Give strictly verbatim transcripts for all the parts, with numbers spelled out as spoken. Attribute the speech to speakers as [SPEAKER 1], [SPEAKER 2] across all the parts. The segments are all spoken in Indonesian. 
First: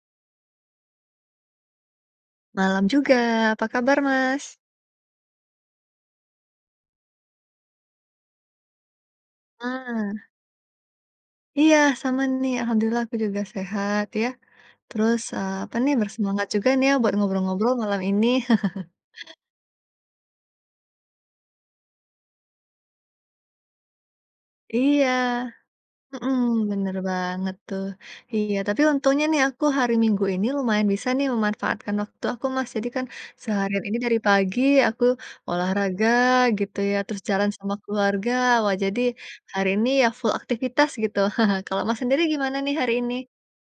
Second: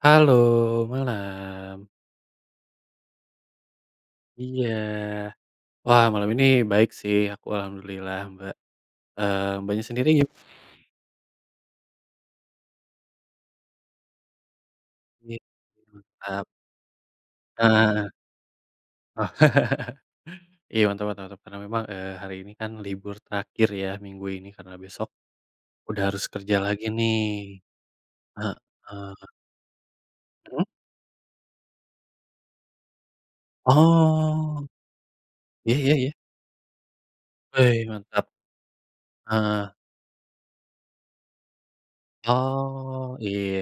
[SPEAKER 1] Halo. Malam.
[SPEAKER 2] Malam juga. Apa kabar, Mas?
[SPEAKER 1] Iya. Wah malam ini baik sih, aku alhamdulillah, Mbak. Eee, Mbaknya sendiri
[SPEAKER 2] Ah.
[SPEAKER 1] gim
[SPEAKER 2] Iya sama nih. Alhamdulillah aku juga sehat ya. Terus,
[SPEAKER 1] Wih,
[SPEAKER 2] eee, apa nih,
[SPEAKER 1] mantap.
[SPEAKER 2] bersemangat juga nih ya buat ngobrol-ngobrol
[SPEAKER 1] Heeh
[SPEAKER 2] malam
[SPEAKER 1] heeh.
[SPEAKER 2] ini.
[SPEAKER 1] Iya mantap mantap mantap. Karena memang, eee, hari ini kan libur terakhir ya, Minggu ini karena
[SPEAKER 2] Iya,
[SPEAKER 1] besok, udah harus
[SPEAKER 2] hmm,
[SPEAKER 1] kerja lagi
[SPEAKER 2] benar
[SPEAKER 1] nih.
[SPEAKER 2] banget tuh. Iya, tapi untungnya
[SPEAKER 1] Heeh.
[SPEAKER 2] nih aku hari Minggu ini
[SPEAKER 1] Hmm?
[SPEAKER 2] lumayan bisa nih memanfaatkan waktu aku, Mas. Jadi kan, seharian ini dari pagi
[SPEAKER 1] Oh.
[SPEAKER 2] aku
[SPEAKER 1] Iya ya
[SPEAKER 2] olahraga
[SPEAKER 1] ya.
[SPEAKER 2] gitu ya, terus jalan sama
[SPEAKER 1] Weh mantap.
[SPEAKER 2] keluarga. Wah jadi, hari
[SPEAKER 1] Heeh.
[SPEAKER 2] ini ya full aktivitas gitu. Kalau Mas sendiri gimana nih hari ini?
[SPEAKER 1] Oh. Iya,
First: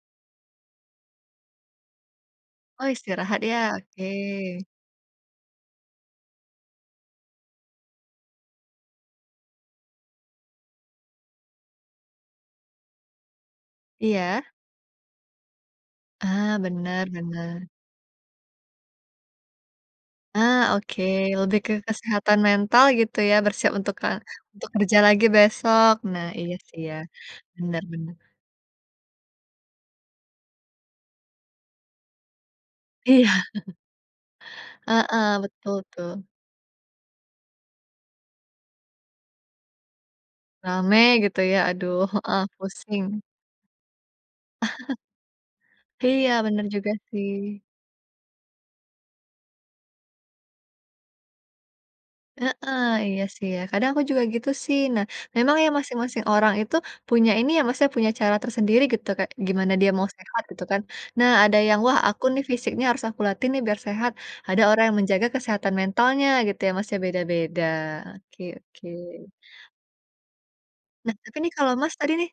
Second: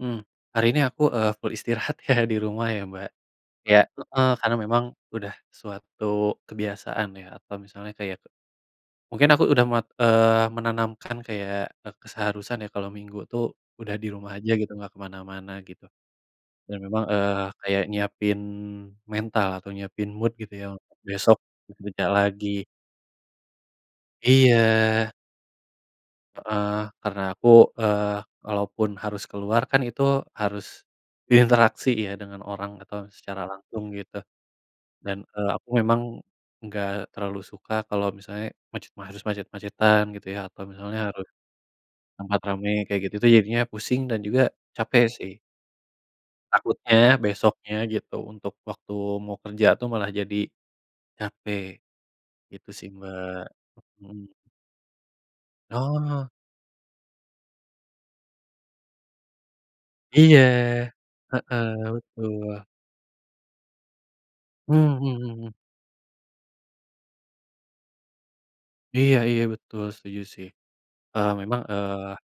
[SPEAKER 1] mmm, hari ini aku, eee, full istirahat ya, di rumah ya,
[SPEAKER 2] Oh
[SPEAKER 1] Mbak.
[SPEAKER 2] istirahat ya,
[SPEAKER 1] Iya,
[SPEAKER 2] oke.
[SPEAKER 1] heeh, karena memang udah suatu kebiasaan ya atau misalnya kayak mungkin aku udah muat eee, menanamkan kayak, e keseharusan ya kalau Minggu tuh, udah di rumah
[SPEAKER 2] Iya.
[SPEAKER 1] aja gitu, enggak kemana-mana gitu.
[SPEAKER 2] Ah,
[SPEAKER 1] Dan memang,
[SPEAKER 2] benar
[SPEAKER 1] eee,
[SPEAKER 2] benar.
[SPEAKER 1] kayak nyiapin mental atau nyiapin mood gitu
[SPEAKER 2] Ah
[SPEAKER 1] ya, untuk
[SPEAKER 2] oke,
[SPEAKER 1] besok
[SPEAKER 2] lebih ke
[SPEAKER 1] bekerja
[SPEAKER 2] kesehatan
[SPEAKER 1] lagi.
[SPEAKER 2] mental gitu ya, bersiap untuk ke untuk kerja
[SPEAKER 1] Iya.
[SPEAKER 2] lagi besok. Nah, iya
[SPEAKER 1] Heeh,
[SPEAKER 2] sih ya
[SPEAKER 1] karena aku,
[SPEAKER 2] benar benar.
[SPEAKER 1] eee, walaupun harus keluar kan itu harus, berinteraksi ya dengan orang atau
[SPEAKER 2] Iya.
[SPEAKER 1] secara langsung gitu. Dan,
[SPEAKER 2] Heeh,
[SPEAKER 1] eee, aku
[SPEAKER 2] betul itu.
[SPEAKER 1] memang enggak terlalu suka kalau misalnya macet macet-macetan gitu ya, atau
[SPEAKER 2] Rame
[SPEAKER 1] misalnya harus
[SPEAKER 2] gitu ya. Aduh,
[SPEAKER 1] tempat
[SPEAKER 2] heeh,
[SPEAKER 1] rame kayak
[SPEAKER 2] pusing.
[SPEAKER 1] gitu, jadinya pusing dan juga capek sih.
[SPEAKER 2] Iya benar juga
[SPEAKER 1] Takutnya
[SPEAKER 2] sih.
[SPEAKER 1] besoknya gitu, untuk waktu mau kerja tuh malah jadi capek. Gitu
[SPEAKER 2] Heeh.
[SPEAKER 1] sih,
[SPEAKER 2] Iya
[SPEAKER 1] Mbak.
[SPEAKER 2] sih ya, kadang aku juga
[SPEAKER 1] Hmm.
[SPEAKER 2] gitu sih. Nah, memang ya masing-masing
[SPEAKER 1] Oh.
[SPEAKER 2] orang itu, punya ini ya Mas ya, punya cara tersendiri gitu kayak gimana dia mau
[SPEAKER 1] Iya,
[SPEAKER 2] sehat gitu kan. Nah ada yang,
[SPEAKER 1] heeh,
[SPEAKER 2] "wah aku nih
[SPEAKER 1] betul.
[SPEAKER 2] fisiknya harus aku latih nih biar sehat". Ada orang yang
[SPEAKER 1] Mhm
[SPEAKER 2] menjaga
[SPEAKER 1] hmm hmm.
[SPEAKER 2] kesehatan mentalnya gitu ya Mas ya, beda-beda. Oke oke.
[SPEAKER 1] Iya iya betul, setuju sih.
[SPEAKER 2] Nah
[SPEAKER 1] Eee,
[SPEAKER 2] tapi nih
[SPEAKER 1] memang,
[SPEAKER 2] kalau Mas
[SPEAKER 1] eee
[SPEAKER 2] tadi nih,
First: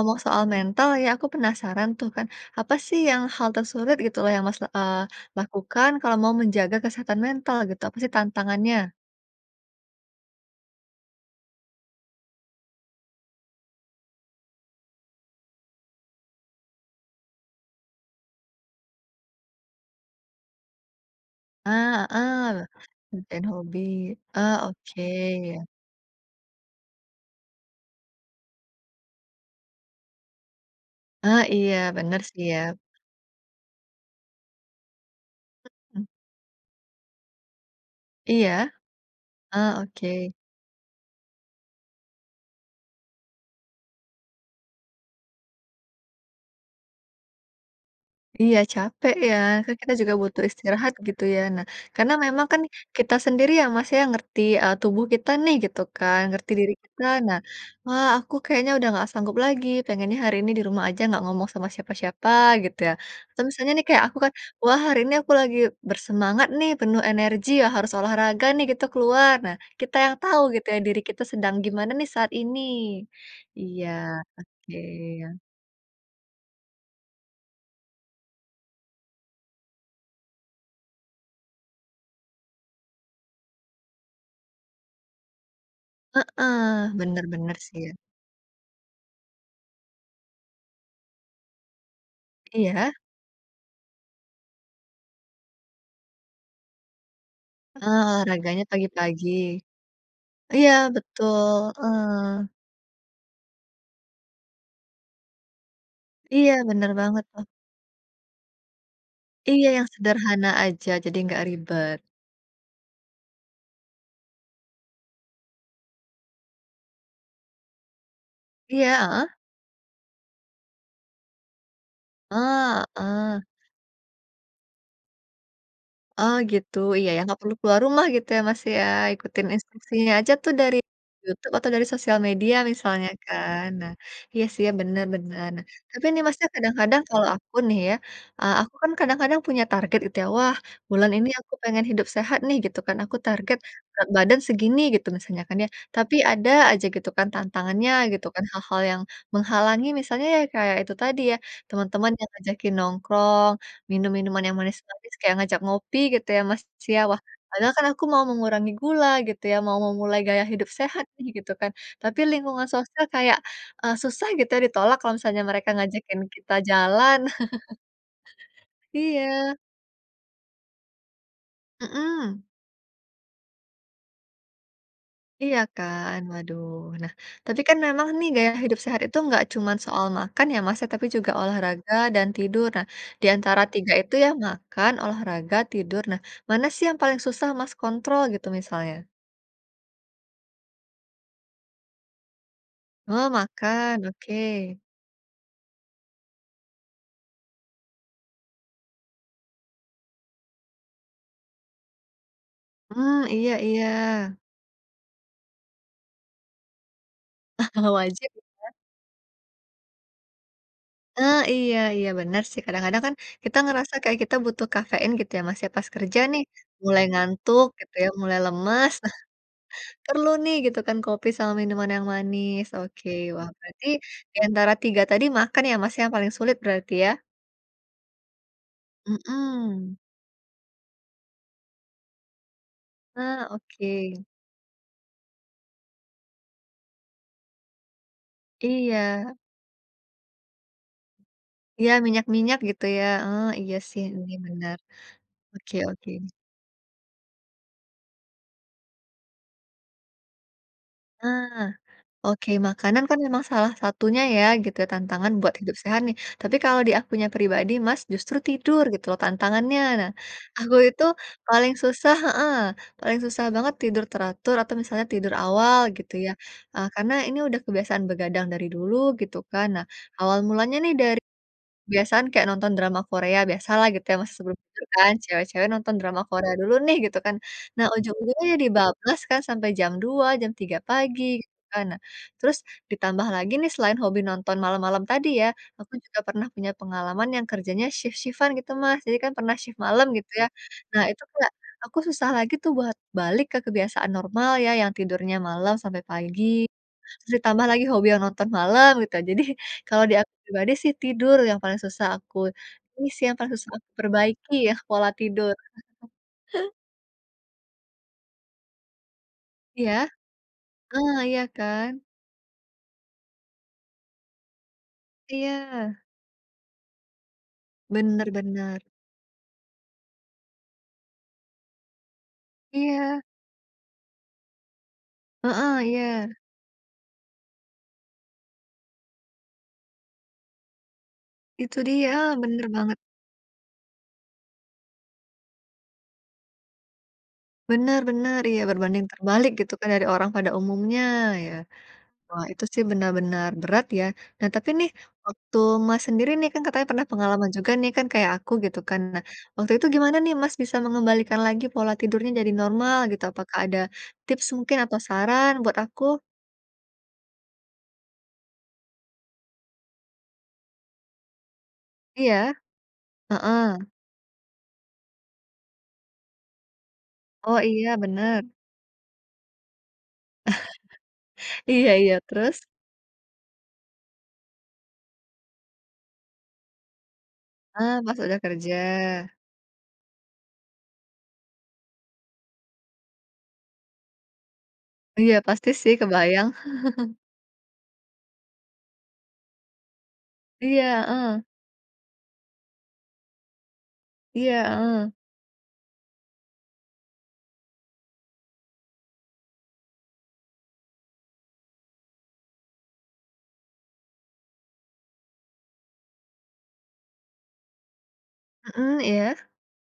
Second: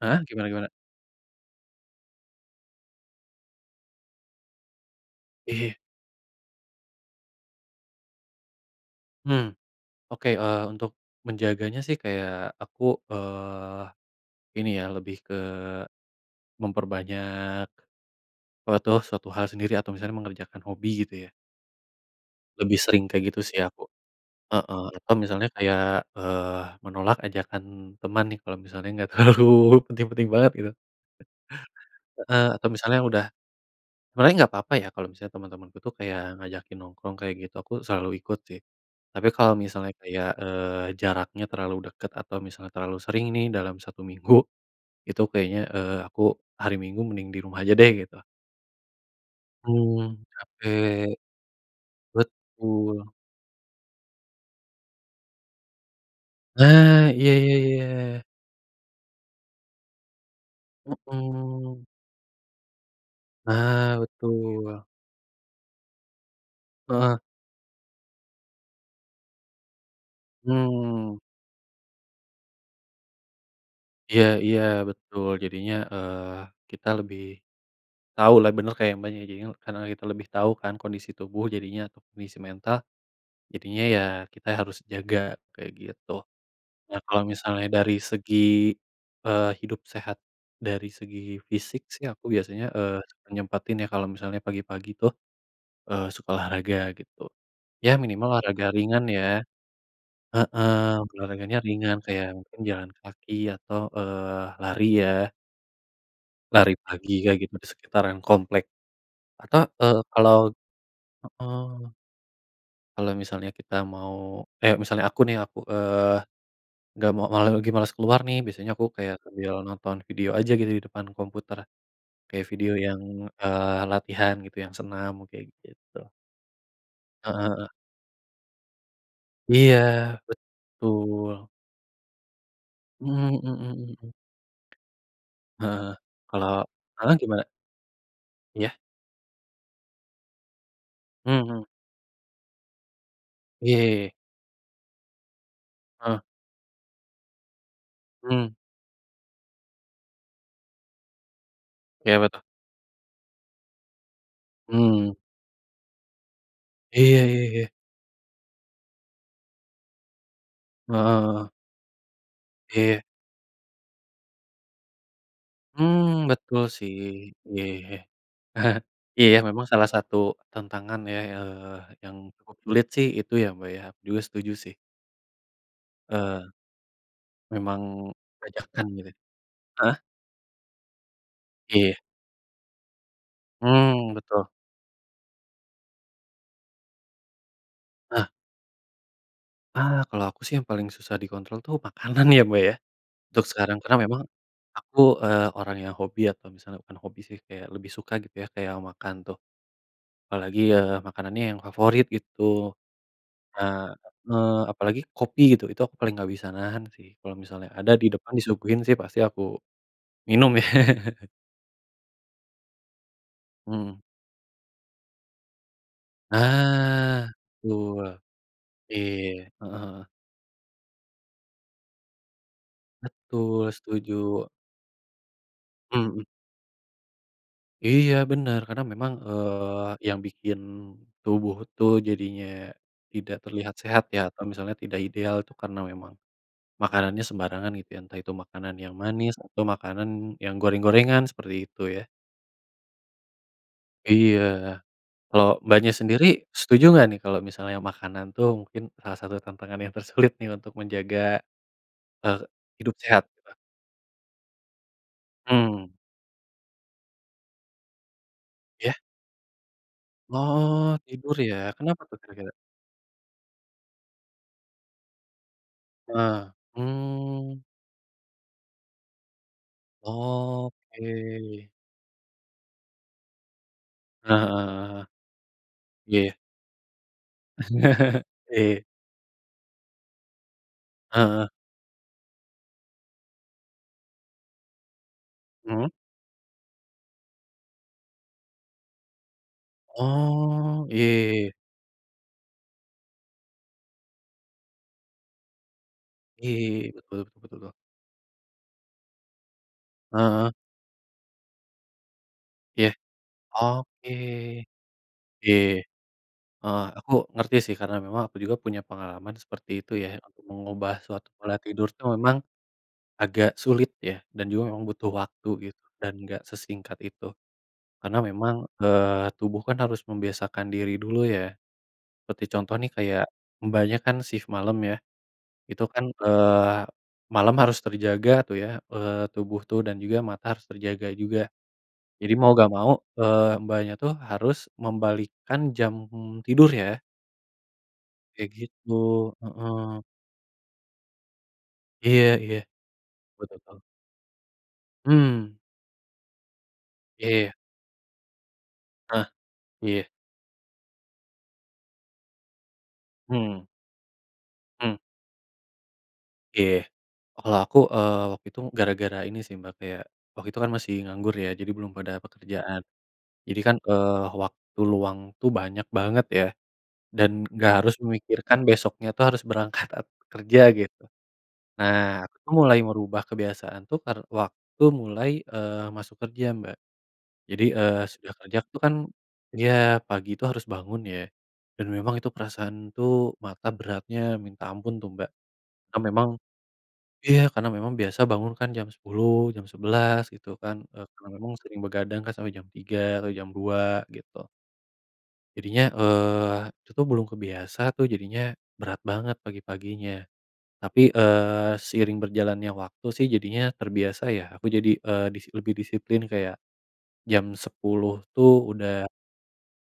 [SPEAKER 1] heeh,
[SPEAKER 2] soal
[SPEAKER 1] gimana gimana?
[SPEAKER 2] mental ya aku penasaran tuh kan, apa sih yang hal tersulit gitu loh yang Mas la eee,
[SPEAKER 1] Iya.
[SPEAKER 2] lakukan kalau mau menjaga kesehatan mental gitu, apa sih tantangannya?
[SPEAKER 1] Hmm. Oke, eee, untuk menjaganya sih kayak aku, eee, ini ya, lebih ke memperbanyak suatu suatu hal sendiri atau misalnya mengerjakan hobi gitu ya.
[SPEAKER 2] Eee, heeh,
[SPEAKER 1] Lebih sering kayak gitu
[SPEAKER 2] ngerjain
[SPEAKER 1] sih
[SPEAKER 2] hobi.
[SPEAKER 1] aku.
[SPEAKER 2] Ah,
[SPEAKER 1] Heeh, atau misalnya
[SPEAKER 2] oke.
[SPEAKER 1] kayak, eee, menolak ajakan teman nih, kalau misalnya enggak terlalu penting-penting banget gitu.
[SPEAKER 2] Ah, iya, bener sih
[SPEAKER 1] Heeh
[SPEAKER 2] ya.
[SPEAKER 1] atau misalnya udah sebenarnya enggak apa-apa ya, kalau misalnya temen-temanku itu
[SPEAKER 2] Mhm.
[SPEAKER 1] kayak ngajakin nongkrong kayak gitu, aku selalu ikut sih.
[SPEAKER 2] Iya.
[SPEAKER 1] Tapi kalau
[SPEAKER 2] Ah,
[SPEAKER 1] misalnya kayak,
[SPEAKER 2] oke.
[SPEAKER 1] eee, jaraknya terlalu deket atau misalnya terlalu sering nih, dalam satu minggu, itu kayaknya, eee, aku hari Minggu mending di rumah aja deh, gitu.
[SPEAKER 2] Iya, capek ya, kan kita juga
[SPEAKER 1] Hmm,
[SPEAKER 2] butuh istirahat
[SPEAKER 1] capek.
[SPEAKER 2] gitu ya. Nah, karena memang kan
[SPEAKER 1] Betul.
[SPEAKER 2] kita sendiri ya, Mas, ya, yang ngerti, eee, tubuh kita nih, gitu kan, ngerti diri kita.
[SPEAKER 1] Nah. Iya
[SPEAKER 2] Nah,
[SPEAKER 1] iya
[SPEAKER 2] "Wah
[SPEAKER 1] iya.
[SPEAKER 2] aku kayaknya udah nggak sanggup lagi, pengennya hari ini di rumah aja nggak ngomong sama
[SPEAKER 1] Mhm.
[SPEAKER 2] siapa-siapa," gitu ya, atau misalnya nih
[SPEAKER 1] Nah,
[SPEAKER 2] kayak aku kan, "Wah
[SPEAKER 1] betul.
[SPEAKER 2] hari ini aku lagi bersemangat nih penuh
[SPEAKER 1] Heeh.
[SPEAKER 2] energi ya, harus olahraga nih gitu, keluar." Nah, kita yang tahu gitu ya, diri
[SPEAKER 1] Hmm.
[SPEAKER 2] kita sedang gimana nih saat ini. Iya,
[SPEAKER 1] Iya iya,
[SPEAKER 2] oke.
[SPEAKER 1] betul. Jadinya, eee, kita lebih tahu lah, bener kayak Mbaknya, jadinya karena kita lebih tahu kan kondisi tubuh, jadinya kondisi mental jadinya, ya kita harus jaga, kayak gitu.
[SPEAKER 2] Heeh,
[SPEAKER 1] Nah, kalau
[SPEAKER 2] bener bener
[SPEAKER 1] misalnya
[SPEAKER 2] sih ya.
[SPEAKER 1] dari segi, eee, hidup sehat, dari segi fisik sih aku biasanya,
[SPEAKER 2] Iya.
[SPEAKER 1] eee, suka nyempatin ya, kalau misalnya pagi-pagi tuh, eee, suka olahraga gitu, ya
[SPEAKER 2] Ah,
[SPEAKER 1] minimal
[SPEAKER 2] olahraganya
[SPEAKER 1] olahraga ringan ya.
[SPEAKER 2] pagi-pagi. Iya
[SPEAKER 1] Heeh,
[SPEAKER 2] betul,
[SPEAKER 1] olahraganya ringan kayak
[SPEAKER 2] heeh.
[SPEAKER 1] mungkin jalan kaki atau, eee, lari ya.
[SPEAKER 2] Iya,
[SPEAKER 1] Lari
[SPEAKER 2] benar
[SPEAKER 1] pagi
[SPEAKER 2] banget
[SPEAKER 1] kayak
[SPEAKER 2] tuh.
[SPEAKER 1] gitu di sekitaran komplek. Atau,
[SPEAKER 2] Iya yang
[SPEAKER 1] eee, kalau
[SPEAKER 2] sederhana aja, jadi nggak
[SPEAKER 1] heeh.
[SPEAKER 2] ribet.
[SPEAKER 1] Kalo misalnya kita mau, eh misalnya aku nih aku, eee, nggak mau malah lagi males keluar nih biasanya aku
[SPEAKER 2] Iya,
[SPEAKER 1] kaya
[SPEAKER 2] heeh?
[SPEAKER 1] sambil nonton video aja gitu di depan komputer, kayak video
[SPEAKER 2] Eee,
[SPEAKER 1] yang,
[SPEAKER 2] heeh.
[SPEAKER 1] eee, latihan gitu yang senam kayak gitu.
[SPEAKER 2] Oh gitu. Iya ya,
[SPEAKER 1] Heeh
[SPEAKER 2] nggak perlu
[SPEAKER 1] heeh.
[SPEAKER 2] keluar rumah gitu ya Mas ya, ikutin
[SPEAKER 1] Iya,
[SPEAKER 2] instruksinya aja tuh dari
[SPEAKER 1] betul.
[SPEAKER 2] Youtube atau dari sosial media misalnya
[SPEAKER 1] Mhm,
[SPEAKER 2] kan.
[SPEAKER 1] hmm
[SPEAKER 2] Nah,
[SPEAKER 1] hmm.
[SPEAKER 2] iya sih ya benar benar. Nah,
[SPEAKER 1] Heeh heeh.
[SPEAKER 2] tapi nih
[SPEAKER 1] Kalo
[SPEAKER 2] Masnya kadang-kadang
[SPEAKER 1] heeh,
[SPEAKER 2] kalau
[SPEAKER 1] gimana?
[SPEAKER 2] aku nih ya, eee,
[SPEAKER 1] Iya.
[SPEAKER 2] aku kan kadang-kadang punya target itu ya, "wah bulan ini aku
[SPEAKER 1] Mhm.
[SPEAKER 2] pengen hidup sehat nih" gitu kan. Aku target, berat
[SPEAKER 1] Iye.
[SPEAKER 2] badan segini, gitu misalnya kan ya. Tapi
[SPEAKER 1] Heeh.
[SPEAKER 2] ada aja gitu kan tantangannya gitu kan,
[SPEAKER 1] Hmm.
[SPEAKER 2] hal-hal yang menghalangi misalnya ya kayak itu tadi ya, teman-teman
[SPEAKER 1] Ya apa
[SPEAKER 2] yang
[SPEAKER 1] tuh?
[SPEAKER 2] ngajakin nongkrong, minum-minuman yang
[SPEAKER 1] Hmm.
[SPEAKER 2] manis-manis kayak ngajak ngopi gitu ya Mas ya.
[SPEAKER 1] Iya,
[SPEAKER 2] Wah,
[SPEAKER 1] ya ya.
[SPEAKER 2] padahal kan aku mau mengurangi gula gitu ya, mau memulai gaya hidup
[SPEAKER 1] Heeh
[SPEAKER 2] sehat nih
[SPEAKER 1] heeh.
[SPEAKER 2] gitu kan. Tapi lingkungan
[SPEAKER 1] Iya.
[SPEAKER 2] sosial kayak, e susah gitu ya ditolak kalau misalnya mereka ngajakin
[SPEAKER 1] Mmm.
[SPEAKER 2] kita
[SPEAKER 1] Betul sih.
[SPEAKER 2] jalan.
[SPEAKER 1] Iya ya ya ya. Iya ya,
[SPEAKER 2] Iya.
[SPEAKER 1] memang salah satu tantangan ya, eee, yang
[SPEAKER 2] Mhm.
[SPEAKER 1] cukup sulit sih itu ya Mbak ya, aku juga setuju sih.
[SPEAKER 2] Iya kan,
[SPEAKER 1] Eee.
[SPEAKER 2] waduh. Nah, tapi kan
[SPEAKER 1] Memang
[SPEAKER 2] memang nih gaya hidup
[SPEAKER 1] bajakan
[SPEAKER 2] sehat
[SPEAKER 1] gitu.
[SPEAKER 2] itu nggak cuman
[SPEAKER 1] Heeh.
[SPEAKER 2] soal makan ya, Mas, ya, tapi juga olahraga
[SPEAKER 1] Iya.
[SPEAKER 2] dan tidur. Nah, di antara tiga
[SPEAKER 1] Mmm,
[SPEAKER 2] itu ya,
[SPEAKER 1] betul.
[SPEAKER 2] makan, olahraga, tidur. Nah, mana sih yang paling susah Mas, kontrol
[SPEAKER 1] Heeh.
[SPEAKER 2] gitu, misalnya?
[SPEAKER 1] Ah, kalau aku sih yang paling susah dikontrol itu makanan ya, Mbak, ya,
[SPEAKER 2] Oh,
[SPEAKER 1] untuk sekarang. Karena
[SPEAKER 2] makan,
[SPEAKER 1] memang
[SPEAKER 2] oke.
[SPEAKER 1] aku, eee, orang yang hobi atau misalnya bukan hobi sih, kayak lebih suka gitu ya, kayak makan tuh. Apalagi, ya makanannya yang favorit gitu.
[SPEAKER 2] Hmm, iya
[SPEAKER 1] Nah
[SPEAKER 2] iya.
[SPEAKER 1] heeh, apalagi kopi gitu. Itu aku paling nggak bisa nahan sih, kalau
[SPEAKER 2] Nah,
[SPEAKER 1] misalnya ada
[SPEAKER 2] kalau
[SPEAKER 1] di
[SPEAKER 2] wajib
[SPEAKER 1] depan,
[SPEAKER 2] gitu kan
[SPEAKER 1] disuguhin sih pasti aku minum ya.
[SPEAKER 2] Ah, iya iya bener sih, kadang-kadang kan, kita ngerasa
[SPEAKER 1] Mhm.
[SPEAKER 2] kayak kita butuh kafein gitu ya, Mas, ya, pas kerja nih, mulai
[SPEAKER 1] Nah,
[SPEAKER 2] ngantuk gitu
[SPEAKER 1] betul.
[SPEAKER 2] ya, mulai lemes.
[SPEAKER 1] Iya, heeh heeh.
[SPEAKER 2] Perlu nih gitu kan, kopi sama minuman yang manis. Oke, wah,
[SPEAKER 1] Betul,
[SPEAKER 2] berarti
[SPEAKER 1] setuju.
[SPEAKER 2] di antara tiga tadi makan ya, Mas, yang
[SPEAKER 1] Mhm.
[SPEAKER 2] paling sulit berarti ya?
[SPEAKER 1] Iya bener. Karena memang, eee,
[SPEAKER 2] Mhm.
[SPEAKER 1] yang bikin tubuh tuh, jadinya tidak
[SPEAKER 2] Nah,
[SPEAKER 1] terlihat sehat ya,
[SPEAKER 2] oke.
[SPEAKER 1] atau misalnya tidak ideal, itu karena memang makanannya sembarangan gitu ya. Entah itu makanan yang
[SPEAKER 2] Iya.
[SPEAKER 1] manis atau makanan yang goreng-gorengan seperti itu
[SPEAKER 2] Iya,
[SPEAKER 1] ya.
[SPEAKER 2] minyak-minyak gitu ya? Oh iya sih, mungkin
[SPEAKER 1] Iya.
[SPEAKER 2] bener.
[SPEAKER 1] Kalau
[SPEAKER 2] Oke
[SPEAKER 1] Mbaknya
[SPEAKER 2] oke.
[SPEAKER 1] sendiri, setuju nggak nih kalau misalnya makanan tuh mungkin, eee, salah satu tantangan yang tersulit nih, untuk menjaga,
[SPEAKER 2] Ah,
[SPEAKER 1] eee,
[SPEAKER 2] oke,
[SPEAKER 1] hidup
[SPEAKER 2] makanan kan
[SPEAKER 1] sehat
[SPEAKER 2] memang
[SPEAKER 1] Mbak?
[SPEAKER 2] salah satunya ya, gitu ya, tantangan buat hidup
[SPEAKER 1] Mhm.
[SPEAKER 2] sehat nih. Tapi kalau di akunya pribadi Mas, justru tidur
[SPEAKER 1] Iya.
[SPEAKER 2] gitu loh tantangannya. Nah, aku
[SPEAKER 1] Oh,
[SPEAKER 2] itu
[SPEAKER 1] tidur ya.
[SPEAKER 2] paling
[SPEAKER 1] Kenapa
[SPEAKER 2] susah
[SPEAKER 1] tuh kira-kira?
[SPEAKER 2] heeh, paling susah banget tidur teratur atau misalnya tidur awal gitu ya.
[SPEAKER 1] Nah,
[SPEAKER 2] Eee, karena ini sudah
[SPEAKER 1] mmm.
[SPEAKER 2] kebiasaan begadang dari dulu gitu kan. Nah, awal mulanya nih,
[SPEAKER 1] Oke.
[SPEAKER 2] dari kebiasaan kayak nonton drama Korea, biasalah gitu ya, Mas,
[SPEAKER 1] Heeh
[SPEAKER 2] sebelum
[SPEAKER 1] heeh
[SPEAKER 2] tidur
[SPEAKER 1] heeh heeh,
[SPEAKER 2] kan cewek-cewek nonton
[SPEAKER 1] iya
[SPEAKER 2] drama
[SPEAKER 1] ya.
[SPEAKER 2] Korea dulu nih, gitu kan. Nah ujung-ujungnya jadi
[SPEAKER 1] Iya.
[SPEAKER 2] bablas kan sampai jam dua, jam tiga pagi
[SPEAKER 1] Heeh.
[SPEAKER 2] gitu kan. Nah, terus ditambah lagi nih, selain hobi nonton malam-malam tadi ya,
[SPEAKER 1] Mhm.
[SPEAKER 2] aku juga pernah punya pengalaman yang kerjanya shift-shift-an gitu Mas. Jadi kan pernah shift malam gitu ya.
[SPEAKER 1] Oh,
[SPEAKER 2] Nah
[SPEAKER 1] iya
[SPEAKER 2] itu
[SPEAKER 1] iya iya.
[SPEAKER 2] kayak, aku susah lagi tuh buat balik ke kebiasaan normal ya, yang tidurnya malam sampai pagi,
[SPEAKER 1] Iya iya iya, betul
[SPEAKER 2] terus
[SPEAKER 1] betul
[SPEAKER 2] ditambah
[SPEAKER 1] tuh.
[SPEAKER 2] lagi hobi yang nonton malam gitu ya. Jadi kalau di aku
[SPEAKER 1] Heeh.
[SPEAKER 2] pribadi sih tidur yang paling susah aku
[SPEAKER 1] Iya.
[SPEAKER 2] ini sih, yang paling susah aku
[SPEAKER 1] Oke,
[SPEAKER 2] perbaiki ya, pola tidur.
[SPEAKER 1] iya iya, heeh. Aku ngerti sih karena memang aku juga punya pengalaman seperti itu
[SPEAKER 2] Iya,
[SPEAKER 1] ya, untuk mengubah
[SPEAKER 2] heeh,
[SPEAKER 1] suatu
[SPEAKER 2] iya
[SPEAKER 1] pola tidur
[SPEAKER 2] kan?
[SPEAKER 1] itu memang agak sulit ya, dan juga memang butuh waktu gitu,
[SPEAKER 2] Iya.
[SPEAKER 1] dan enggak sesingkat itu. Karena
[SPEAKER 2] Bener
[SPEAKER 1] memang,
[SPEAKER 2] bener.
[SPEAKER 1] eee, tubuh kan harus membiasakan diri dulu ya. Seperti contoh nih,
[SPEAKER 2] Iya.
[SPEAKER 1] kayak Mbaknya, kan shift malem ya,
[SPEAKER 2] Heeh,
[SPEAKER 1] itu kan,
[SPEAKER 2] iya.
[SPEAKER 1] eee, malam harus terjaga tuh ya, eee, tubuh tuh dan juga mata harus terjaga juga.
[SPEAKER 2] Itu dia,
[SPEAKER 1] Jadi
[SPEAKER 2] heeh,
[SPEAKER 1] mau
[SPEAKER 2] bener
[SPEAKER 1] nggak mau,
[SPEAKER 2] banget.
[SPEAKER 1] eee, Mbaknya tuh, harus membalikkan jam tidur ya?
[SPEAKER 2] Benar benar,
[SPEAKER 1] Kayak
[SPEAKER 2] iya
[SPEAKER 1] gitu,
[SPEAKER 2] berbanding terbalik gitu kan
[SPEAKER 1] heeh.
[SPEAKER 2] dari orang pada umumnya, ya.
[SPEAKER 1] Iya
[SPEAKER 2] Wah
[SPEAKER 1] iya.
[SPEAKER 2] itu sih benar-benar
[SPEAKER 1] [unintelligible]
[SPEAKER 2] berat ya. Nah tapi nih,
[SPEAKER 1] Mmm.
[SPEAKER 2] waktu Mas sendiri nih kan katanya pernah pengalaman
[SPEAKER 1] Iya.
[SPEAKER 2] juga nih kan kayak aku gitu kan. Nah,
[SPEAKER 1] Ah
[SPEAKER 2] waktu itu
[SPEAKER 1] iya.
[SPEAKER 2] gimana nih Mas bisa mengembalikan lagi pola tidurnya jadi normal gitu. Apakah
[SPEAKER 1] Hmm.
[SPEAKER 2] ada tips mungkin atau
[SPEAKER 1] Mmm.
[SPEAKER 2] saran buat aku?
[SPEAKER 1] Eh, kalau aku, eee, waktu itu gara-gara ini sih Mbak kayak, waktu itu kan masih nganggur ya, jadi belum ada
[SPEAKER 2] Iya.
[SPEAKER 1] pekerjaan. Jadi kan,
[SPEAKER 2] Heeh.
[SPEAKER 1] eee, waktu luang tuh banyak banget ya, dan
[SPEAKER 2] Oh
[SPEAKER 1] nggak harus
[SPEAKER 2] iya, benar.
[SPEAKER 1] memikirkan besoknya tuh harus berangkat kerja gitu.
[SPEAKER 2] Iya
[SPEAKER 1] Nah,
[SPEAKER 2] iya,
[SPEAKER 1] aku tuh
[SPEAKER 2] terus?
[SPEAKER 1] mulai merubah kebiasaan tuh per waktu mulai, eee, masuk kerja Mbak. Jadi,
[SPEAKER 2] Ah
[SPEAKER 1] eee,
[SPEAKER 2] pas
[SPEAKER 1] sudah
[SPEAKER 2] udah
[SPEAKER 1] kerja
[SPEAKER 2] kerja.
[SPEAKER 1] tuh kan iya, pagi itu harus bangun ya. Dan memang itu perasaan tuh mata beratnya minta ampun tuh Mbak.
[SPEAKER 2] Iya pasti sih,
[SPEAKER 1] Karena memang
[SPEAKER 2] kebayang.
[SPEAKER 1] iya, karena memang biasa bangun kan jam sepuluh jam sebelas gitu kan.
[SPEAKER 2] Iya,
[SPEAKER 1] E karena
[SPEAKER 2] heeh.
[SPEAKER 1] memang sering begadang kan sampai jam tiga atau jam dua gitu.
[SPEAKER 2] Iya, heeh.
[SPEAKER 1] Jadinya, eee, aku tuh belum kebiasa tuh jadinya, berat banget pagi-paginya. Tapi, eee, seiring berjalannya waktu sih jadinya terbiasa ya, aku jadi eee, disi lebih disiplin kayak, jam sepuluh tuh udah
[SPEAKER 2] Mhm, iya.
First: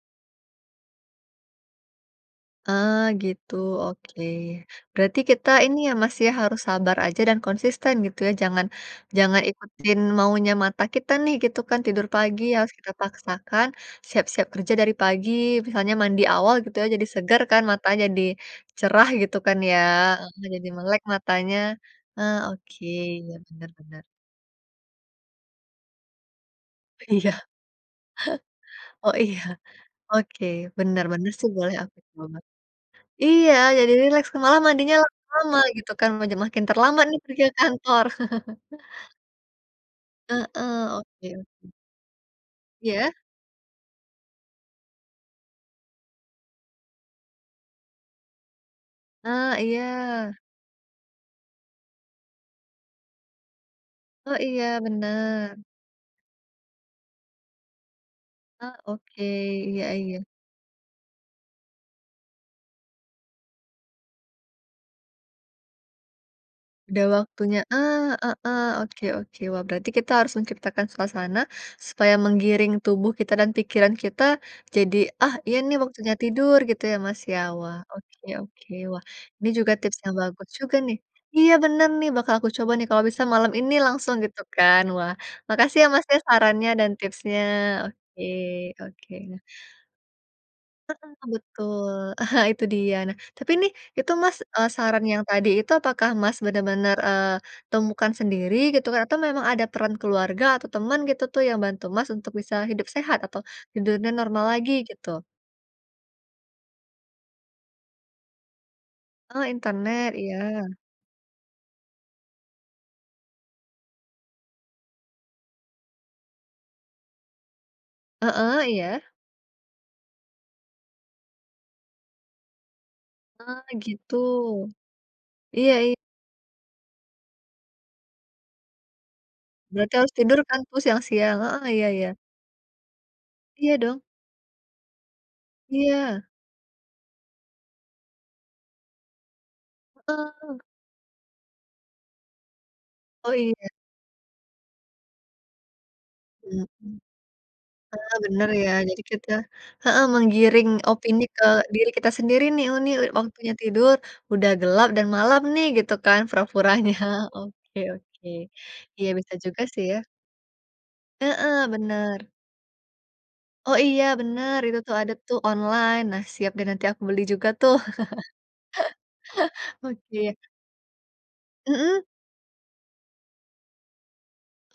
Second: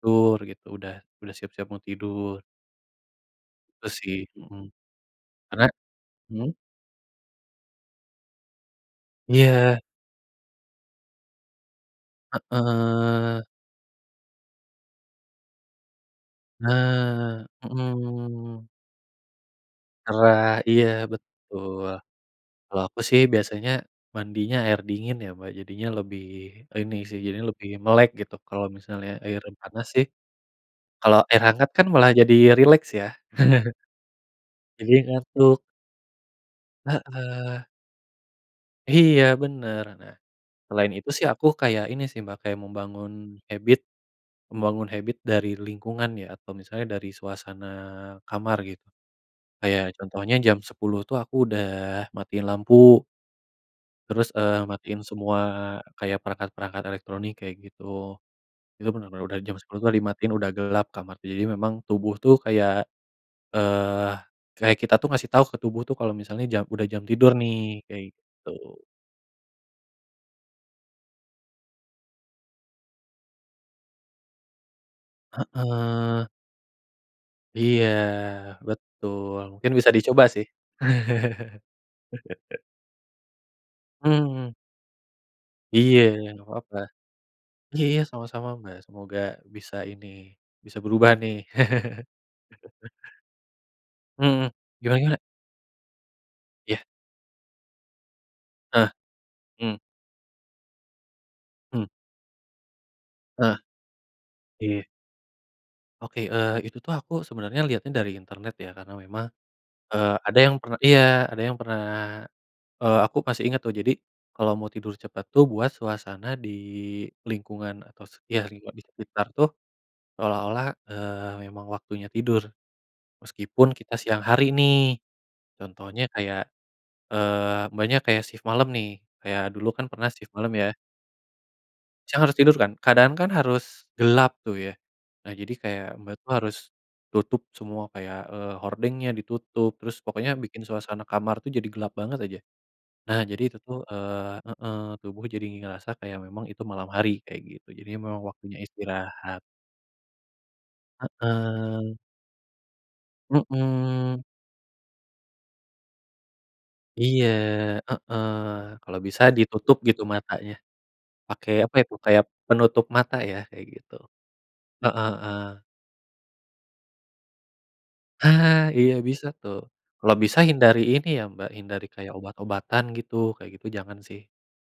[SPEAKER 1] dur gitu, udah, udah siap-siap mau tidur.
[SPEAKER 2] Ah, gitu,
[SPEAKER 1] Tuh sih,
[SPEAKER 2] oke.
[SPEAKER 1] hmm.
[SPEAKER 2] Berarti kita
[SPEAKER 1] Karena
[SPEAKER 2] ini ya Mas ya,
[SPEAKER 1] mmm?
[SPEAKER 2] harus sabar aja dan konsisten gitu ya, jangan jangan
[SPEAKER 1] Iya.
[SPEAKER 2] ikutin maunya mata kita nih gitu kan, tidur
[SPEAKER 1] Ah
[SPEAKER 2] pagi harus kita
[SPEAKER 1] heeh.
[SPEAKER 2] paksakan, siap-siap kerja dari pagi, misalnya mandi awal gitu ya, jadi seger
[SPEAKER 1] Nah,
[SPEAKER 2] kan matanya jadi,
[SPEAKER 1] hmm.
[SPEAKER 2] cerah gitu kan ya,
[SPEAKER 1] Gerah,
[SPEAKER 2] e jadi
[SPEAKER 1] iya,
[SPEAKER 2] melek matanya.
[SPEAKER 1] betul.
[SPEAKER 2] Ah
[SPEAKER 1] Kalau
[SPEAKER 2] oke,
[SPEAKER 1] aku sih
[SPEAKER 2] ya benar
[SPEAKER 1] biasanya,
[SPEAKER 2] benar.
[SPEAKER 1] mandinya air dingin ya Mbak jadinya lebih ini sih,
[SPEAKER 2] Iya.
[SPEAKER 1] jadinya lebih melek gitu. Kalau misalnya
[SPEAKER 2] Oh iya,
[SPEAKER 1] air panas sih,
[SPEAKER 2] oke, benar benar
[SPEAKER 1] air
[SPEAKER 2] sih
[SPEAKER 1] hangat
[SPEAKER 2] boleh
[SPEAKER 1] kan
[SPEAKER 2] aku
[SPEAKER 1] malah jadi
[SPEAKER 2] coba.
[SPEAKER 1] rileks ya.
[SPEAKER 2] Iya, jadi rileks ke malah
[SPEAKER 1] Jadi
[SPEAKER 2] mandinya lama
[SPEAKER 1] ngantuk.
[SPEAKER 2] lama gitu kan, maj makin terlambat nih pergi ke
[SPEAKER 1] Heeh.
[SPEAKER 2] kantor.
[SPEAKER 1] Iya benar, nah,
[SPEAKER 2] Heeh,
[SPEAKER 1] selain itu sih
[SPEAKER 2] oke
[SPEAKER 1] aku
[SPEAKER 2] oke.
[SPEAKER 1] kayak ini sih Mbak, kayak membangun
[SPEAKER 2] Iya?
[SPEAKER 1] habit, membangun habit dari lingkungan ya atau misalnya dari suasana kamar gitu.
[SPEAKER 2] Ah
[SPEAKER 1] Kayak
[SPEAKER 2] iya.
[SPEAKER 1] contohnya jam sepuluh tuh aku udah matiin lampu. Terus,
[SPEAKER 2] Oh,
[SPEAKER 1] eee,
[SPEAKER 2] iya,
[SPEAKER 1] matiin semua
[SPEAKER 2] bener.
[SPEAKER 1] kayak perangkat-perangkat elektronik, kayak gitu.
[SPEAKER 2] Ah,
[SPEAKER 1] Itu bener-bener
[SPEAKER 2] oke.
[SPEAKER 1] udah jam sepuluh
[SPEAKER 2] Iya
[SPEAKER 1] tuh dah
[SPEAKER 2] iya.
[SPEAKER 1] dimatiin, udah gelap kamar, tuh. Jadi memang, tubuh tuh kayak, eee, kayak kita tuh, ngasih tahu ke tubuh tuh, kalau misalnya jam udah jam
[SPEAKER 2] Udah
[SPEAKER 1] tidur
[SPEAKER 2] waktunya,
[SPEAKER 1] nih, kayak
[SPEAKER 2] ah, heeh.
[SPEAKER 1] gitu.
[SPEAKER 2] Oke oke. Wah, berarti kita harus menciptakan suasana, supaya menggiring tubuh kita dan pikiran kita, jadi, "Ah, iya nih, waktunya
[SPEAKER 1] Heeh.
[SPEAKER 2] tidur," gitu ya, Mas, ya? Wah,
[SPEAKER 1] Iya,
[SPEAKER 2] oke oke. Wah,
[SPEAKER 1] betul.
[SPEAKER 2] ini
[SPEAKER 1] Mungkin
[SPEAKER 2] juga
[SPEAKER 1] bisa
[SPEAKER 2] tips yang
[SPEAKER 1] dicoba, sih.
[SPEAKER 2] bagus juga, nih. Iya, bener nih, bakal aku coba, nih. Kalau bisa malam ini langsung, gitu
[SPEAKER 1] Hmm.
[SPEAKER 2] kan. Wah, makasih ya,
[SPEAKER 1] Iya,
[SPEAKER 2] Mas, ya,
[SPEAKER 1] nggak
[SPEAKER 2] sarannya
[SPEAKER 1] papa.
[SPEAKER 2] dan tipsnya.
[SPEAKER 1] Iya, ya,
[SPEAKER 2] Oke,
[SPEAKER 1] sama-sama, Mbak.
[SPEAKER 2] oke,
[SPEAKER 1] Semoga
[SPEAKER 2] nah.
[SPEAKER 1] bisa ini, bisa
[SPEAKER 2] Heeh,
[SPEAKER 1] berubah, nih.
[SPEAKER 2] betul, itu dia. Nah, tapi nih, itu Mas,
[SPEAKER 1] Mhm,
[SPEAKER 2] eee,
[SPEAKER 1] gimana
[SPEAKER 2] saran
[SPEAKER 1] gimana?
[SPEAKER 2] yang tadi itu, apakah Mas
[SPEAKER 1] Iya.
[SPEAKER 2] bener-bener, eee, temukan sendiri,
[SPEAKER 1] Heeh,
[SPEAKER 2] gitukah? Atau memang ada
[SPEAKER 1] mmm.
[SPEAKER 2] peran keluarga atau temen, gitu tuh, yang
[SPEAKER 1] Hmm.
[SPEAKER 2] bantu Mas untuk bisa hidup sehat atau
[SPEAKER 1] Heeh.
[SPEAKER 2] tidurnya normal lagi,
[SPEAKER 1] Iya.
[SPEAKER 2] gitu?
[SPEAKER 1] Oke. Eee, itu tuh, aku sebenernya liatnya dari internet, ya. Karena memang,
[SPEAKER 2] Oh, internet.
[SPEAKER 1] eee,
[SPEAKER 2] Iya.
[SPEAKER 1] ada yang perna iya, ada yang pernah eee, aku masih inget, tuh. Jadi, kalau mau tidur cepat tuh, buat suasana di lingkungan atau s yah,
[SPEAKER 2] Heeh,
[SPEAKER 1] lingkungan di
[SPEAKER 2] iya.
[SPEAKER 1] sekitar tuh, seolah-olah, eee, memang waktunya tidur.
[SPEAKER 2] Ah,
[SPEAKER 1] Meskipun kita
[SPEAKER 2] gitu.
[SPEAKER 1] siang hari, nih.
[SPEAKER 2] Iya i
[SPEAKER 1] Contohnya kayak, eee, Mbaknya kayak sif malam, nih. Kayak, dulu kan
[SPEAKER 2] Berarti
[SPEAKER 1] pernah
[SPEAKER 2] harus
[SPEAKER 1] sif
[SPEAKER 2] tidur
[SPEAKER 1] malam,
[SPEAKER 2] kan
[SPEAKER 1] ya.
[SPEAKER 2] tuh, siang-siang. Heeh, iya iya.
[SPEAKER 1] Siang harus tidur, kan. Keadaan kan
[SPEAKER 2] Iya,
[SPEAKER 1] harus
[SPEAKER 2] dong.
[SPEAKER 1] gelap tuh, ya. Nah, jadi kayak Mbak
[SPEAKER 2] Iya.
[SPEAKER 1] tuh harus tutup semua, kayak, eee, hordengnya ditutup, terus pokoknya,
[SPEAKER 2] Heeh.
[SPEAKER 1] bikin suasana kamar tuh, jadi gelap banget, aja. Nah,
[SPEAKER 2] Oh,
[SPEAKER 1] jadi itu
[SPEAKER 2] iya.
[SPEAKER 1] tuh, eee heeh, tubuh jadi ngerasa kayak memang itu
[SPEAKER 2] Iya,
[SPEAKER 1] malam
[SPEAKER 2] mmm.
[SPEAKER 1] hari, kayak gitu. Jadi
[SPEAKER 2] Heeh,
[SPEAKER 1] memang
[SPEAKER 2] bener
[SPEAKER 1] waktunya
[SPEAKER 2] ya, jadi kita
[SPEAKER 1] istirahat.
[SPEAKER 2] heeh, menggiring opini ke diri
[SPEAKER 1] Heeh.
[SPEAKER 2] kita sendiri, nih. "Oh, nih waktunya tidur,
[SPEAKER 1] Mhm.
[SPEAKER 2] udah gelap dan malam, nih," gitu kan, pura-puranya.
[SPEAKER 1] Iya,
[SPEAKER 2] Oke oke.
[SPEAKER 1] heeh. Kalau
[SPEAKER 2] Iya,
[SPEAKER 1] bisa
[SPEAKER 2] bisa juga
[SPEAKER 1] ditutup,
[SPEAKER 2] sih,
[SPEAKER 1] gitu,
[SPEAKER 2] ya.
[SPEAKER 1] matanya. Pakai,
[SPEAKER 2] Heeh,
[SPEAKER 1] apa itu, kayak
[SPEAKER 2] bener.
[SPEAKER 1] penutup mata ya, kayak
[SPEAKER 2] Oh
[SPEAKER 1] gitu.
[SPEAKER 2] iya, bener. Itu tuh,
[SPEAKER 1] Heeh
[SPEAKER 2] ada tuh,
[SPEAKER 1] heeh.
[SPEAKER 2] online. Nah, siap deh, nanti aku beli juga, tuh.
[SPEAKER 1] Ha, iya bisa, tuh. Kalau
[SPEAKER 2] Oke.
[SPEAKER 1] bisa hindari ini ya, Mbak, hindari
[SPEAKER 2] Mmm?
[SPEAKER 1] kayak obat-obatan, gitu. Kayak gitu jangan, sih.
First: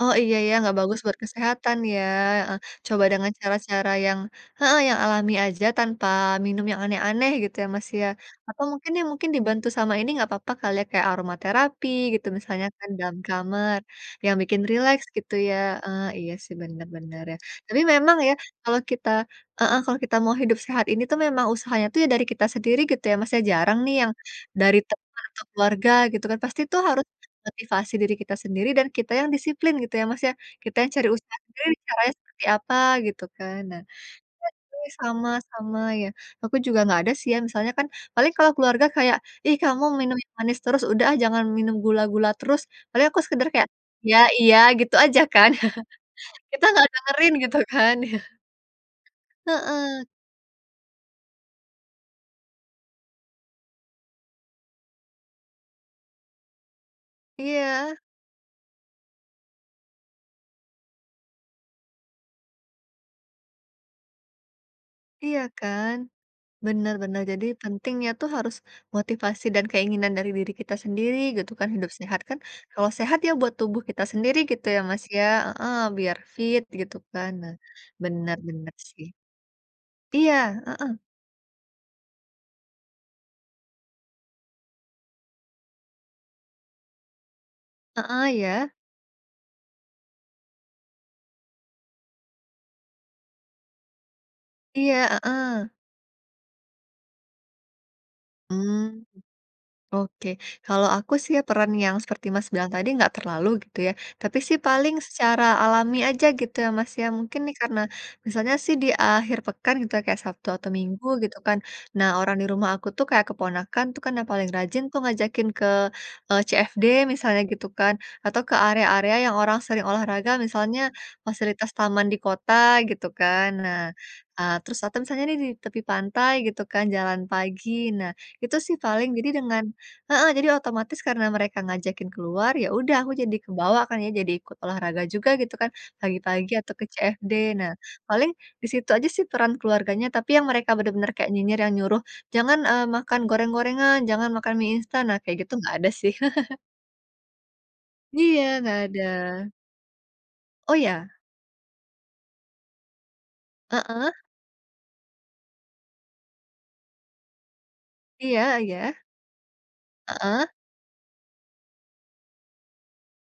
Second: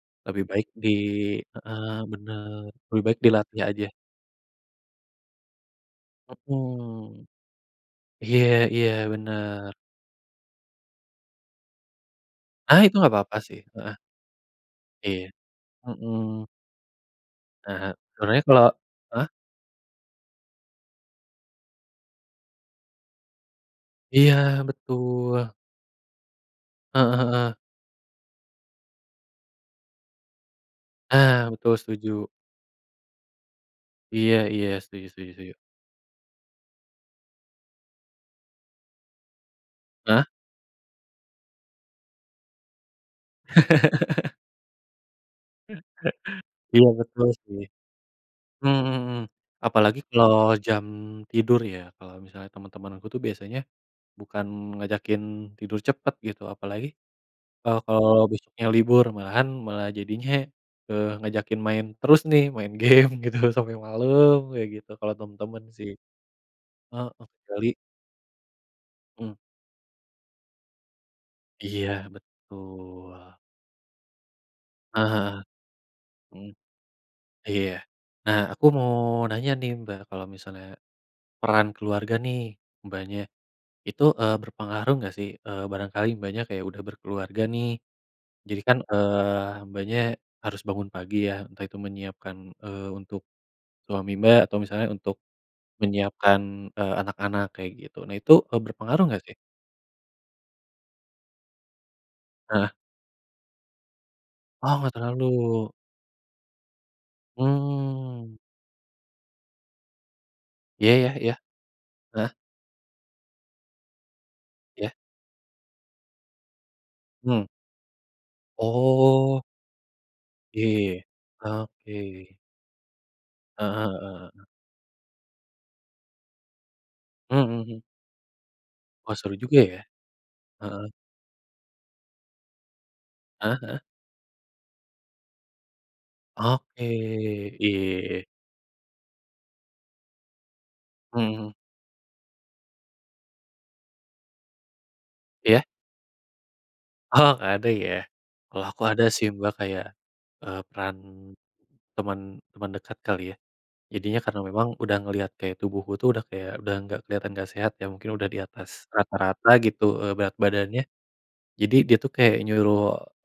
[SPEAKER 2] Oh, iya,
[SPEAKER 1] Lebih
[SPEAKER 2] ya,
[SPEAKER 1] baik
[SPEAKER 2] nggak
[SPEAKER 1] di
[SPEAKER 2] bagus buat kesehatan
[SPEAKER 1] heeh,
[SPEAKER 2] ya, heeh.
[SPEAKER 1] bener. Lebih
[SPEAKER 2] Coba
[SPEAKER 1] baik
[SPEAKER 2] dengan
[SPEAKER 1] dilatih aja.
[SPEAKER 2] cara-cara yang heeh, yang alami aja tanpa minum yang
[SPEAKER 1] Mhm.
[SPEAKER 2] aneh-aneh, gitu ya, Mas, ya?
[SPEAKER 1] Iya
[SPEAKER 2] Atau
[SPEAKER 1] iya,
[SPEAKER 2] mungkin, ya, mungkin, dibantu
[SPEAKER 1] bener.
[SPEAKER 2] sama ini nggak papa, kali ya, kayak aromaterapi, gitu misalnya
[SPEAKER 1] Ah,
[SPEAKER 2] kan,
[SPEAKER 1] itu nggak
[SPEAKER 2] dalam
[SPEAKER 1] apa-apa, sih.
[SPEAKER 2] kamar.
[SPEAKER 1] Heeh.
[SPEAKER 2] Yang bikin rileks,
[SPEAKER 1] Iya.
[SPEAKER 2] gitu ya, heeh. Iya
[SPEAKER 1] Mhm.
[SPEAKER 2] sih, bener bener, ya.
[SPEAKER 1] Ah
[SPEAKER 2] Tapi
[SPEAKER 1] hah.
[SPEAKER 2] memang ya,
[SPEAKER 1] Sebenernya kalau
[SPEAKER 2] kalau kita
[SPEAKER 1] heeh?
[SPEAKER 2] heeh, kalau kita mau hidup sehat ini tuh, memang usahanya itu, ya dari kita sendiri, gitu ya, Mas, ya. Jarang nih, yang
[SPEAKER 1] Iya,
[SPEAKER 2] dari teman atau
[SPEAKER 1] betul.
[SPEAKER 2] keluarga, gitu kan. Pasti tuh harus
[SPEAKER 1] Heeh heeh.
[SPEAKER 2] motivasi diri kita sendiri dan kita yang disiplin, gitu ya, Mas, ya. Kita yang cari usaha
[SPEAKER 1] Ah,
[SPEAKER 2] sendiri,
[SPEAKER 1] betul,
[SPEAKER 2] caranya
[SPEAKER 1] setuju.
[SPEAKER 2] seperti apa, gitu kan. Nah,
[SPEAKER 1] Iya iya.
[SPEAKER 2] [unintelligible]
[SPEAKER 1] Setuju
[SPEAKER 2] sama
[SPEAKER 1] setuju setuju.
[SPEAKER 2] sama ya. Aku juga nggak ada sih, ya. Misalnya kan, paling kalau keluarga kayak, "Ih, kamu minum
[SPEAKER 1] Hah?
[SPEAKER 2] yang manis terus. Udah ah, jangan minum gula-gula terus," paling aku sekedar kayak, "Iya iya," gitu aja, kan. Kita
[SPEAKER 1] Iya,
[SPEAKER 2] nggak
[SPEAKER 1] betul,
[SPEAKER 2] dengerin, gitu
[SPEAKER 1] sih.
[SPEAKER 2] kan. Iya.
[SPEAKER 1] Mhm mhm mhm.
[SPEAKER 2] Heeh.
[SPEAKER 1] Apalagi kalau jam tidur, ya. Kalau misalnya temen-temen aku tuh, biasanya, bukan ngajakin tidur cepet, gitu. Apalagi, eee,
[SPEAKER 2] Iya.
[SPEAKER 1] kalau besoknya libur. Malahan, malah jadinya, eee, ngajakin main terus, nih. Main game, gitu, sampe malem, kayak gitu, kalau
[SPEAKER 2] Iya,
[SPEAKER 1] temen-temen, sih.
[SPEAKER 2] kan? Bener
[SPEAKER 1] Heeh,
[SPEAKER 2] bener. Jadi
[SPEAKER 1] kecuali
[SPEAKER 2] pentingnya tuh, harus
[SPEAKER 1] Mmm.
[SPEAKER 2] motivasi dan keinginan dari diri kita sendiri, gitu kan, hidup
[SPEAKER 1] Iya,
[SPEAKER 2] sehat. Kan, kalau sehat, ya
[SPEAKER 1] betul.
[SPEAKER 2] buat tubuh kita sendiri, gitu ya, Mas,
[SPEAKER 1] Heeh
[SPEAKER 2] ya?
[SPEAKER 1] heeh.
[SPEAKER 2] Heeh, biar
[SPEAKER 1] Mmm.
[SPEAKER 2] fit, gitu kan. Nah,
[SPEAKER 1] Iya.
[SPEAKER 2] bener
[SPEAKER 1] Nah, aku
[SPEAKER 2] bener,
[SPEAKER 1] mau
[SPEAKER 2] sih.
[SPEAKER 1] nanya nih, Mbak. Kalau
[SPEAKER 2] Iya,
[SPEAKER 1] misalnya
[SPEAKER 2] heeh.
[SPEAKER 1] peran keluarga nih, Mbaknya. Itu, eee, berpengaruh nggak sih? Eee, barangkali Mbaknya kayak udah berkeluarga, nih.
[SPEAKER 2] Heeh,
[SPEAKER 1] Jadi
[SPEAKER 2] ya.
[SPEAKER 1] kan, eee, Mbaknya harus bangun pagi ya, entah itu menyiapkan, eee, untuk suami Mbak, atau misalnya
[SPEAKER 2] Iya,
[SPEAKER 1] untuk
[SPEAKER 2] heeh.
[SPEAKER 1] menyiapkan, eee, anak-anak, kayak gitu. Nah itu, eee,
[SPEAKER 2] Mmm.
[SPEAKER 1] berpengaruh nggak, sih?
[SPEAKER 2] Oke. Kalau aku sih, ya, peran yang seperti Mas bilang
[SPEAKER 1] Heeh.
[SPEAKER 2] tadi nggak terlalu, gitu ya. Tapi sih,
[SPEAKER 1] Oh, nggak
[SPEAKER 2] paling secara
[SPEAKER 1] terlalu.
[SPEAKER 2] alami aja, gitu ya, Mas, ya. Mungkin nih, karena
[SPEAKER 1] Mmm.
[SPEAKER 2] misalnya sih, di akhir pekan, gitu ya, kayak Sabtu atau
[SPEAKER 1] Iya
[SPEAKER 2] Minggu,
[SPEAKER 1] iya, ya?
[SPEAKER 2] gitu kan. Nah,
[SPEAKER 1] Heeh?
[SPEAKER 2] orang di rumah aku tuh, kayak keponakan itu kan, yang paling rajin,
[SPEAKER 1] Iya.
[SPEAKER 2] tuh, ngajakin ke, eee, CFD, misalnya
[SPEAKER 1] Hmm.
[SPEAKER 2] gitu kan. Atau ke area-area yang
[SPEAKER 1] Oh.
[SPEAKER 2] orang sering olahraga,
[SPEAKER 1] Iya,
[SPEAKER 2] misalnya
[SPEAKER 1] ya.
[SPEAKER 2] fasilitas taman di
[SPEAKER 1] Oke.
[SPEAKER 2] kota, gitu kan.
[SPEAKER 1] Heeh
[SPEAKER 2] Nah,
[SPEAKER 1] heeh heeh.
[SPEAKER 2] eee, terus atau misalnya nih, di tepi pantai gitu kan, jalan
[SPEAKER 1] Mhm,
[SPEAKER 2] pagi.
[SPEAKER 1] hmm.
[SPEAKER 2] Nah, itu sih, paling.
[SPEAKER 1] Wah,
[SPEAKER 2] Jadi
[SPEAKER 1] seru juga,
[SPEAKER 2] dengan
[SPEAKER 1] ya.
[SPEAKER 2] heeh, jadi
[SPEAKER 1] Heeh.
[SPEAKER 2] otomatis, karena mereka ngajakin keluar, ya udah, aku jadi
[SPEAKER 1] Heeh heeh.
[SPEAKER 2] kebawa, kan ya, jadi ikut olahraga juga, gitu kan, pagi-pagi atau
[SPEAKER 1] Oke.
[SPEAKER 2] ke CFD. Nah,
[SPEAKER 1] Iya.
[SPEAKER 2] paling di situ aja sih, peran keluarganya. Tapi yang mereka benar-benar kayak
[SPEAKER 1] Mmm, hmm.
[SPEAKER 2] nyinyir yang nyuruh, "Jangan, eee, makan goreng-gorengan, jangan makan mi instan," nah, kayak gitu
[SPEAKER 1] Iya.
[SPEAKER 2] nggak ada, sih.
[SPEAKER 1] Oh, nggak ada, ya.
[SPEAKER 2] Iya,
[SPEAKER 1] Kalau
[SPEAKER 2] nggak
[SPEAKER 1] aku
[SPEAKER 2] ada.
[SPEAKER 1] ada sih, Mbak, kayak, eee,
[SPEAKER 2] Oh,
[SPEAKER 1] peran
[SPEAKER 2] ya?
[SPEAKER 1] teman teman dekat, kali ya.
[SPEAKER 2] Heeh.
[SPEAKER 1] Jadinya karena memang udah ngelihat kayak tubuhku tuh, udah kayak, udah nggak kelihatan nggak sehat ya, mungkin udah di
[SPEAKER 2] Iya
[SPEAKER 1] atas
[SPEAKER 2] iya.
[SPEAKER 1] rata-rata, gitu, eee, berat
[SPEAKER 2] Heeh.
[SPEAKER 1] badannya. Jadi, dia tuh kayak nyuruh,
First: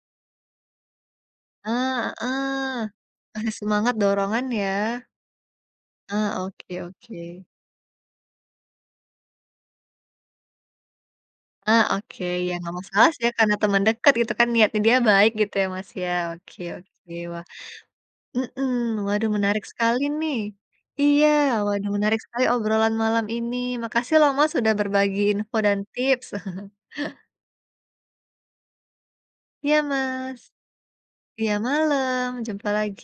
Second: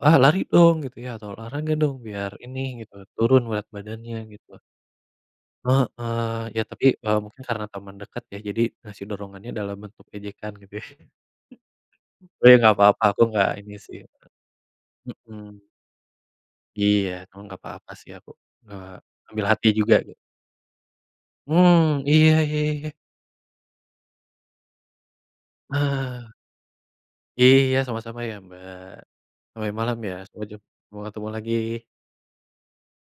[SPEAKER 1] "Ah, lari dong!" Gitu ya, atau, "Olahraga dong,
[SPEAKER 2] Ah,
[SPEAKER 1] biar ini,"
[SPEAKER 2] heeh.
[SPEAKER 1] gitu, "turun
[SPEAKER 2] Kasih
[SPEAKER 1] berat
[SPEAKER 2] semangat,
[SPEAKER 1] badannya,"
[SPEAKER 2] dorongan,
[SPEAKER 1] gitu.
[SPEAKER 2] ya. Ah,
[SPEAKER 1] Heeh. Ya
[SPEAKER 2] oke
[SPEAKER 1] tapi, eee, mungkin
[SPEAKER 2] oke.
[SPEAKER 1] karena teman dekat, ya. Jadi, ngasih dorongannya dalam bentuk ejekan, gitu ya.
[SPEAKER 2] Ah, oke.
[SPEAKER 1] Oh,
[SPEAKER 2] Ya
[SPEAKER 1] ya nggak
[SPEAKER 2] nggak
[SPEAKER 1] apa-apa,
[SPEAKER 2] masalah
[SPEAKER 1] aku
[SPEAKER 2] sih, ya,
[SPEAKER 1] nggak
[SPEAKER 2] karena
[SPEAKER 1] ini,
[SPEAKER 2] teman
[SPEAKER 1] sih.
[SPEAKER 2] dekat, gitu kan. Niatnya dia baik, gitu ya,
[SPEAKER 1] Mhm.
[SPEAKER 2] Mas, ya? Oke
[SPEAKER 1] Iya.
[SPEAKER 2] oke,
[SPEAKER 1] Emang
[SPEAKER 2] wah.
[SPEAKER 1] nggak apa-apa, sih. Aku
[SPEAKER 2] Mhm.
[SPEAKER 1] nggak
[SPEAKER 2] Waduh,
[SPEAKER 1] ambil
[SPEAKER 2] menarik
[SPEAKER 1] hati juga,
[SPEAKER 2] sekali,
[SPEAKER 1] gi
[SPEAKER 2] nih. Iya, waduh
[SPEAKER 1] Mmm.
[SPEAKER 2] menarik
[SPEAKER 1] Iya,
[SPEAKER 2] sekali
[SPEAKER 1] ya ya ya.
[SPEAKER 2] obrolan malam ini. Makasih lo, Mas, sudah berbagi info dan tips.
[SPEAKER 1] Ah. Iya, sama-sama ya, Mbak. Sampai
[SPEAKER 2] Iya,
[SPEAKER 1] malam ya,
[SPEAKER 2] Mas.
[SPEAKER 1] sampai jump sampai ketemu
[SPEAKER 2] Iya,
[SPEAKER 1] lagi.
[SPEAKER 2] malam, jumpa lagi.